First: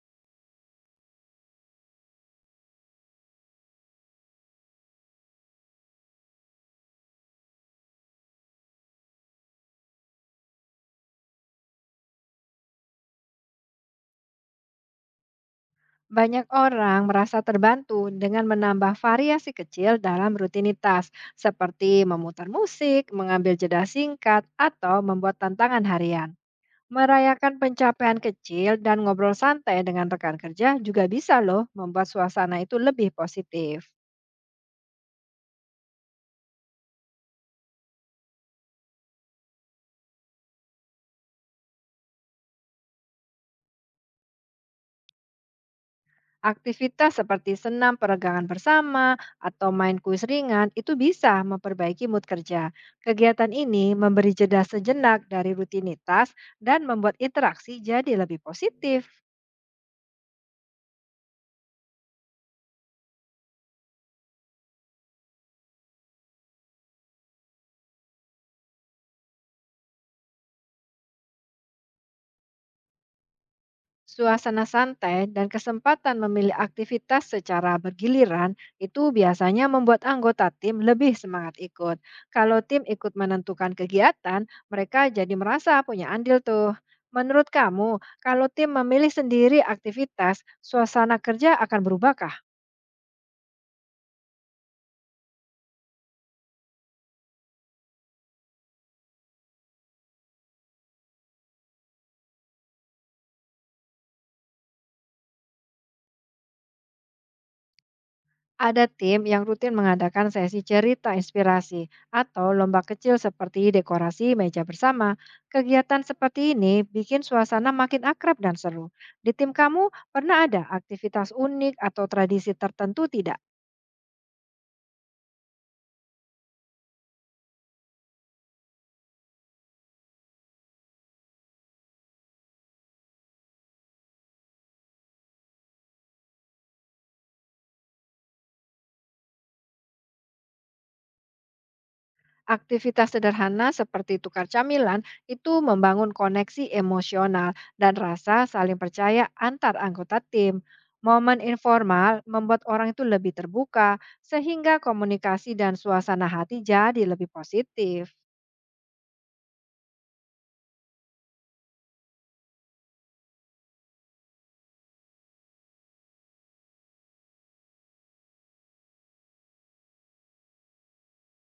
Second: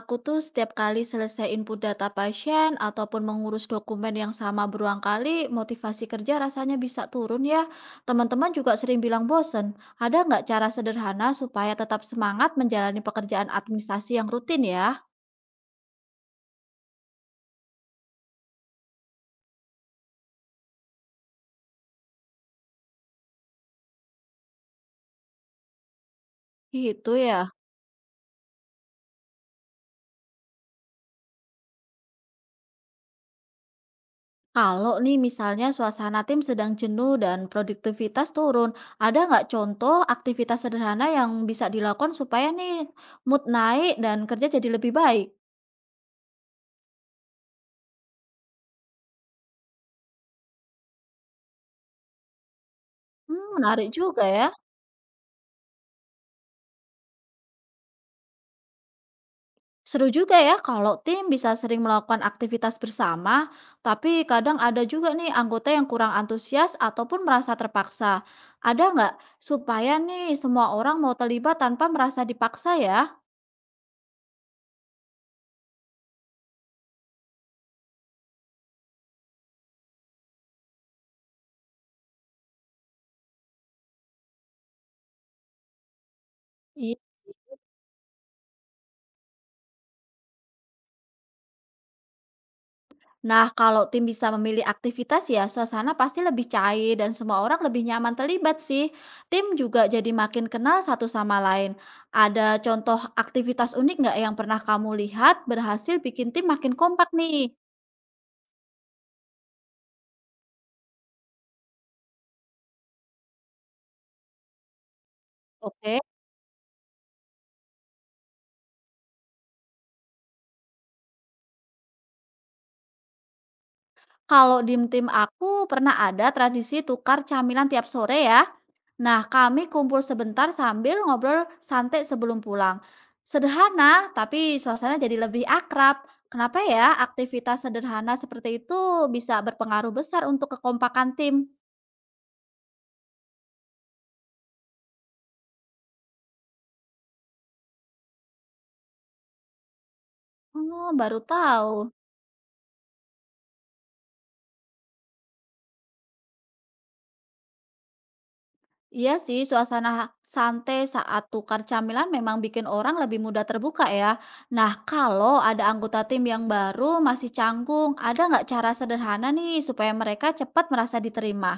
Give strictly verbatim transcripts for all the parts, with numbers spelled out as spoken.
Aku tuh setiap kali selesai input data pasien ataupun mengurus dokumen yang sama berulang kali, motivasi kerja rasanya bisa turun ya. Teman-teman juga sering bilang bosen. Ada nggak cara sederhana supaya tetap semangat menjalani pekerjaan administrasi yang rutin ya? Banyak orang merasa terbantu dengan menambah variasi kecil dalam rutinitas, seperti memutar musik, mengambil jeda singkat, atau membuat tantangan harian. Gitu ya. Merayakan pencapaian kecil dan ngobrol santai dengan rekan kerja juga bisa loh membuat suasana itu lebih positif. Kalau nih misalnya suasana tim sedang jenuh dan produktivitas turun, ada nggak contoh aktivitas sederhana yang bisa dilakukan supaya nih mood naik dan kerja jadi lebih baik? Aktivitas seperti senam peregangan bersama atau main kuis ringan itu bisa memperbaiki mood kerja. Hmm, Kegiatan ini menarik juga memberi ya. jeda sejenak dari rutinitas dan membuat interaksi jadi lebih positif. Seru juga ya kalau tim bisa sering melakukan aktivitas bersama, tapi kadang ada juga nih anggota yang kurang antusias ataupun merasa terpaksa. Ada nggak supaya nih semua orang mau terlibat tanpa merasa dipaksa ya? Suasana santai dan kesempatan memilih aktivitas secara bergiliran itu biasanya membuat anggota tim lebih semangat ikut. Kalau tim ikut menentukan kegiatan, mereka jadi merasa punya andil tuh. Iya. Menurut kamu, kalau tim memilih sendiri aktivitas, suasana kerja akan berubah? Nah, kalau tim bisa memilih aktivitas ya, suasana pasti lebih cair dan semua orang lebih nyaman terlibat sih. Tim juga jadi makin kenal satu sama lain. Ada contoh aktivitas unik nggak yang pernah kamu lihat berhasil bikin tim makin kompak nih? Ada tim yang rutin mengadakan sesi cerita inspirasi atau lomba kecil seperti dekorasi meja bersama. Oke. Kegiatan seperti ini bikin suasana makin akrab dan seru. Di tim kamu pernah ada aktivitas unik atau tradisi tertentu tidak? Kalau di tim aku pernah ada tradisi tukar camilan tiap sore ya. Nah, kami kumpul sebentar sambil ngobrol santai sebelum pulang. Sederhana, tapi suasana jadi lebih akrab. Kenapa ya aktivitas sederhana seperti itu bisa berpengaruh besar untuk kekompakan tim? Aktivitas sederhana seperti tukar camilan itu membangun koneksi emosional dan rasa saling percaya antar anggota tim. Oh, baru Momen tahu. informal membuat orang itu lebih terbuka, sehingga komunikasi dan suasana hati jadi lebih positif. Iya sih, suasana santai saat tukar camilan memang bikin orang lebih mudah terbuka ya. Nah, kalau ada anggota tim yang baru masih canggung, ada nggak cara sederhana nih supaya mereka cepat merasa diterima?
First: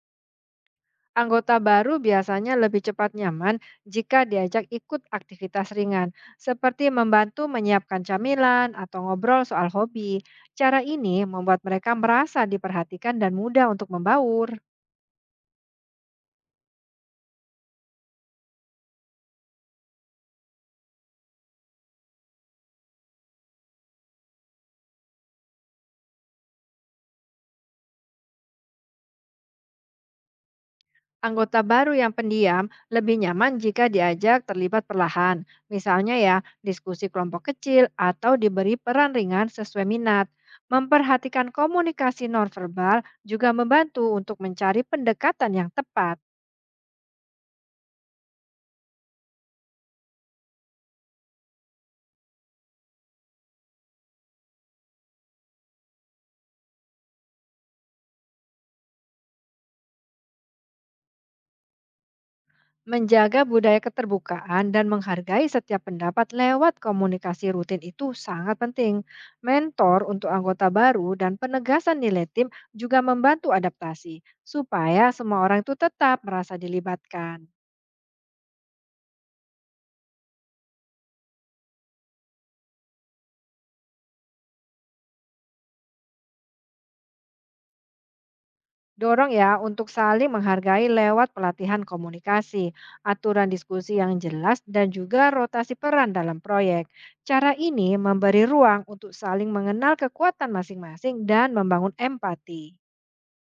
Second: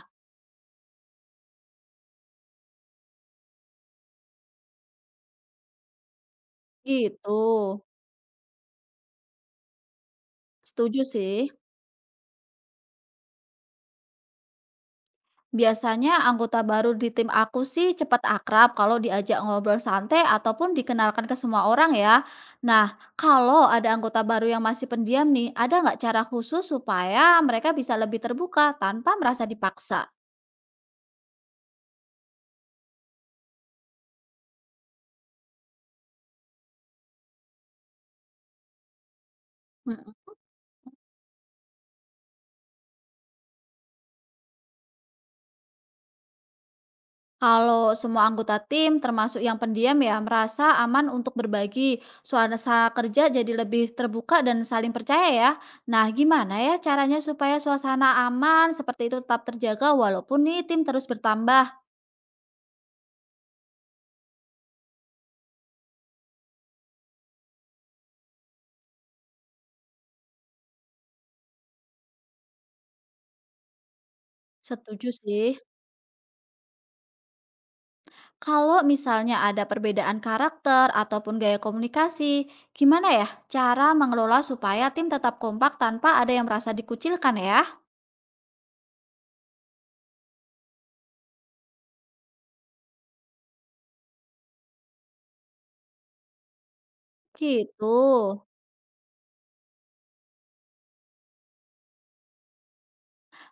Anggota baru biasanya lebih cepat nyaman jika diajak ikut aktivitas ringan, seperti Gitu. membantu menyiapkan camilan atau ngobrol soal hobi. Cara Setuju ini sih. membuat mereka merasa diperhatikan dan mudah untuk membaur. Biasanya anggota baru di tim aku sih cepat akrab kalau diajak ngobrol santai ataupun dikenalkan ke semua orang ya. Nah, kalau ada anggota baru yang masih pendiam nih, ada nggak cara khusus supaya mereka bisa lebih terbuka tanpa merasa dipaksa? Anggota baru yang pendiam lebih nyaman jika diajak terlibat perlahan, misalnya ya diskusi kelompok kecil atau diberi peran ringan sesuai minat. Mhm. Memperhatikan komunikasi nonverbal juga membantu untuk mencari pendekatan yang tepat, Kalau semua anggota tim, termasuk yang pendiam ya, merasa aman untuk berbagi, suasana kerja jadi lebih terbuka dan saling percaya ya. Nah, gimana ya caranya supaya suasana aman seperti itu tetap terjaga walaupun nih tim terus bertambah? menjaga budaya keterbukaan dan menghargai setiap pendapat lewat komunikasi rutin itu sangat penting. Mentor untuk anggota baru dan penegasan nilai tim juga membantu adaptasi supaya Setuju semua sih. orang itu tetap merasa dilibatkan. Kalau misalnya ada perbedaan karakter ataupun gaya komunikasi, gimana ya cara mengelola supaya tim tetap kompak tanpa ada yang merasa dikucilkan ya? Dorong ya untuk saling menghargai lewat pelatihan komunikasi, aturan diskusi yang jelas, dan juga rotasi peran dalam proyek. Cara Gitu. ini memberi ruang untuk saling mengenal kekuatan masing-masing dan membangun empati.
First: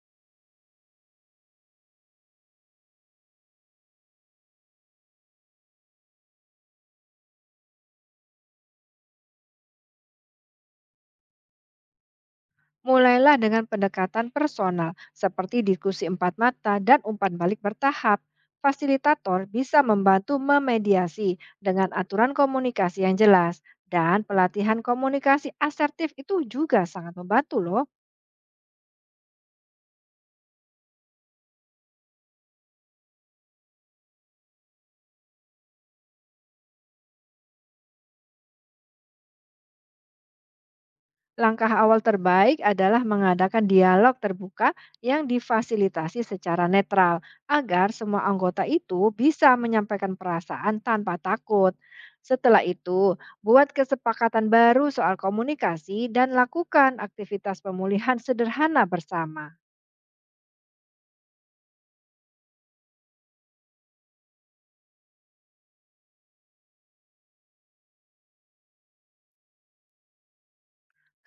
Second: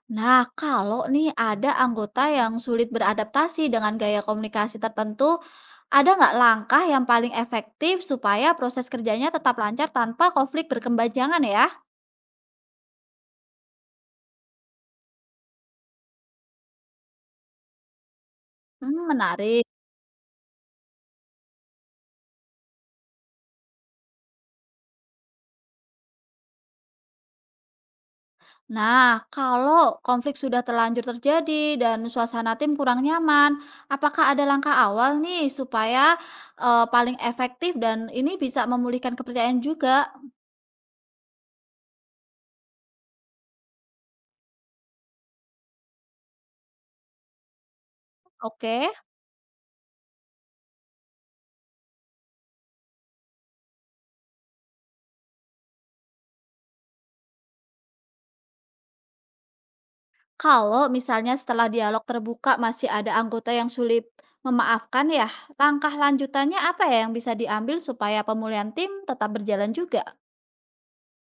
Nah, kalau nih ada anggota yang sulit beradaptasi dengan gaya komunikasi tertentu, ada nggak langkah yang paling efektif supaya proses kerjanya tetap lancar tanpa konflik berkepanjangan ya? Mulailah dengan pendekatan personal, seperti diskusi empat mata dan umpan balik bertahap. Hmm, Fasilitator menarik. bisa membantu memediasi dengan aturan komunikasi yang jelas, dan pelatihan komunikasi asertif itu juga sangat membantu, loh. Nah, kalau konflik sudah terlanjur terjadi dan suasana tim kurang nyaman, apakah ada langkah awal nih supaya eh, paling efektif dan ini bisa memulihkan kepercayaan juga? Langkah awal terbaik adalah mengadakan dialog terbuka yang difasilitasi secara netral agar semua anggota Oke. itu bisa menyampaikan perasaan tanpa takut. Setelah itu, buat kesepakatan baru soal komunikasi dan lakukan aktivitas pemulihan sederhana bersama. Kalau misalnya setelah dialog terbuka masih ada anggota yang sulit memaafkan ya, langkah lanjutannya apa ya yang bisa diambil supaya pemulihan tim tetap berjalan juga?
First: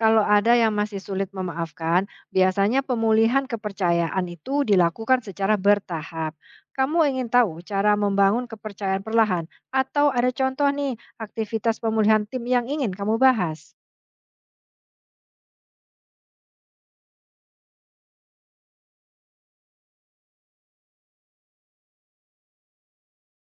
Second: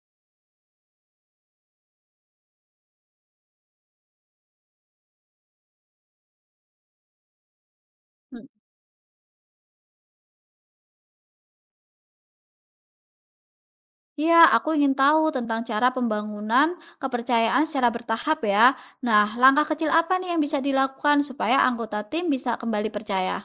Kalau ada yang masih sulit memaafkan, biasanya pemulihan kepercayaan itu dilakukan secara bertahap. Kamu ingin tahu cara Hmm. membangun kepercayaan perlahan, atau ada contoh nih aktivitas pemulihan tim yang ingin kamu bahas? Ya, aku ingin tahu tentang cara pembangunan kepercayaan secara bertahap ya. Nah, langkah kecil apa nih yang bisa dilakukan supaya anggota tim bisa kembali percaya?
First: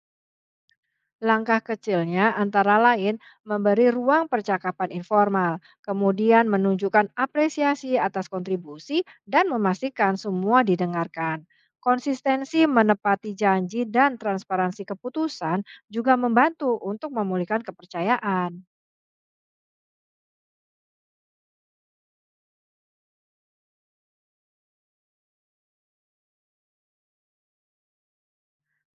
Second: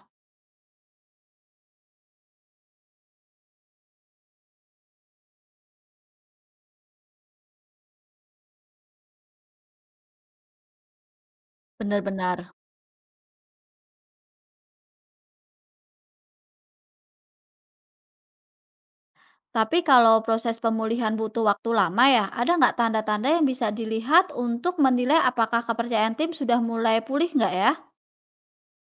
Langkah kecilnya antara lain memberi ruang percakapan informal, kemudian menunjukkan apresiasi atas kontribusi dan memastikan semua didengarkan. Benar-benar. Konsistensi menepati janji dan transparansi keputusan juga membantu untuk memulihkan kepercayaan. Tapi kalau proses pemulihan butuh waktu lama ya, ada nggak tanda-tanda yang bisa dilihat untuk menilai apakah kepercayaan tim sudah mulai pulih nggak ya?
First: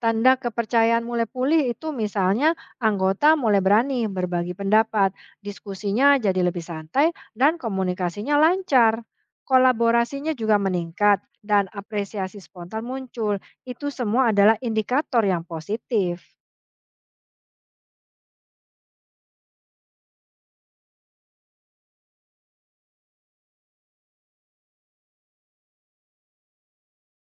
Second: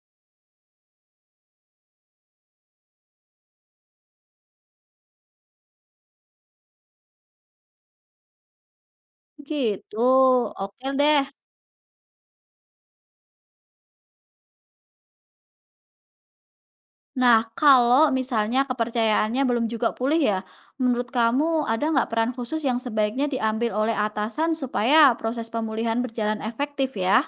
Tanda kepercayaan mulai pulih itu misalnya anggota mulai berani berbagi pendapat, diskusinya jadi lebih santai, dan komunikasinya lancar. Gitu, Kolaborasinya juga oke meningkat deh. dan apresiasi spontan muncul. Itu semua adalah indikator yang positif. Nah, kalau misalnya kepercayaannya belum juga pulih ya, menurut kamu ada nggak peran khusus yang sebaiknya diambil oleh atasan supaya proses pemulihan berjalan efektif ya?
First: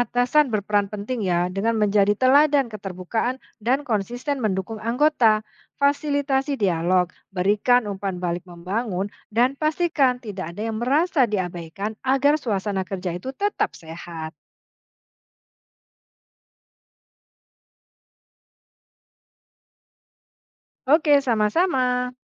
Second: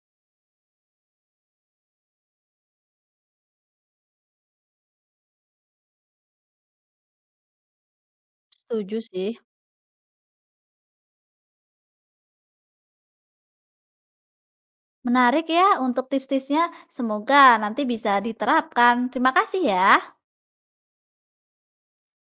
Atasan berperan penting ya dengan menjadi teladan keterbukaan dan konsisten mendukung anggota. Fasilitasi dialog, berikan umpan balik Setuju membangun, sih. dan pastikan tidak ada yang merasa diabaikan agar suasana kerja itu tetap sehat. Menarik ya untuk tips-tipsnya. Semoga nanti bisa diterapkan. Terima kasih ya. Oke, sama-sama.